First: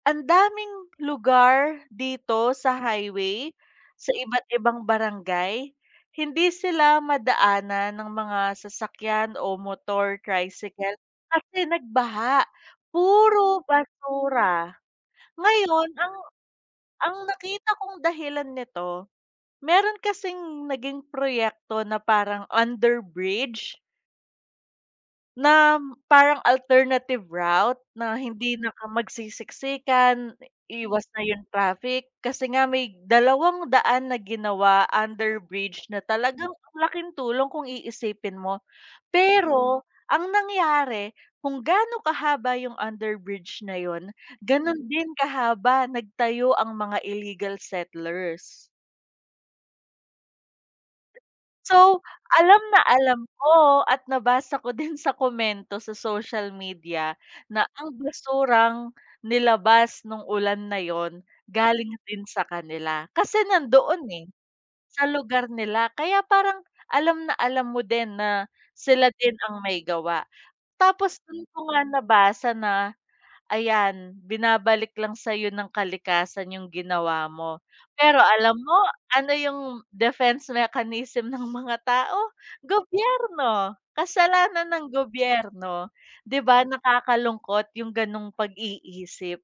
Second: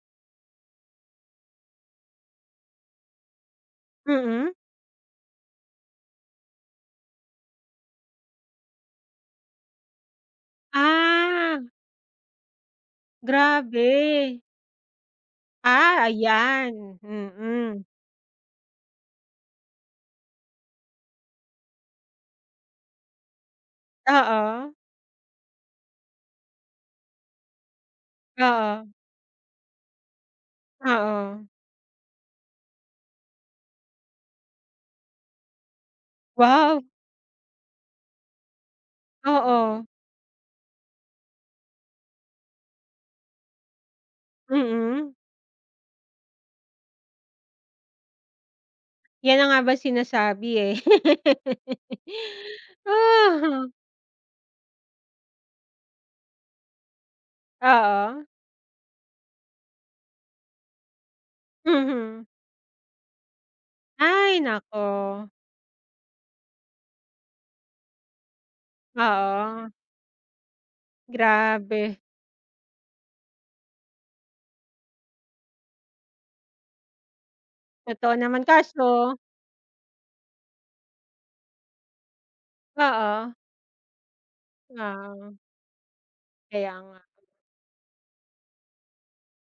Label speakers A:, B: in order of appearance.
A: Andaming lugar dito sa highway, sa iba't
B: Mm.
A: ibang barangay, hindi sila madaanan ng mga sasakyan o motor tricycle
B: Ah.
A: kasi nagbaha, puro
B: Grabe.
A: basura. Ngayon
B: Ah,
A: ang
B: ayan.
A: ang nakita
B: mm.
A: kong dahilan nito, meron kasing naging proyekto na parang underbridge
B: Oo.
A: nam parang alternative route na hindi na ka
B: Oo.
A: magsisiksikan, iwas na
B: Oo.
A: 'yong traffic. Kasi nga, may dalawang daan na ginawa underbridge na talagang ang
B: Wow.
A: laking tulong kung iisipin mo. Pero,
B: Oo.
A: ang nangyari, kung gaano kahaba 'yong underbridge na 'yon, gano'n din
B: Mm.
A: kahaba nagtayo ang mga illegal settlers.
B: Yan na nga ba sinasabi, eh.
A: So, alam na alam
B: Ah, ho.
A: ko at nabasa ko din sa komento sa social media na ang
B: Oo.
A: basurang nilabas no'ng ulan na 'yon, galing
B: Mhm.
A: din sa kanila. Kasi nandoon, eh,
B: Ay naku.
A: sa lugar nila, kaya parang, alam na alam mo din na, sila din ang
B: Oo.
A: may gawa. Tapos do'n ko nga
B: Grabe.
A: nabasa na, ayan binabalik lang sa'yo ng kalikasan 'yong ginawa mo.
B: Totoo
A: Pero
B: naman.
A: alam mo,
B: Kaso
A: ano 'yong defense mechanism ng mga tao?
B: Oo.
A: Gobyerno, kasalanan ng
B: Ngaw.
A: gobyerno, 'di ba,
B: Kaya nga. Kaya
A: nakakalungkot 'yong gano'ng pag-iisip.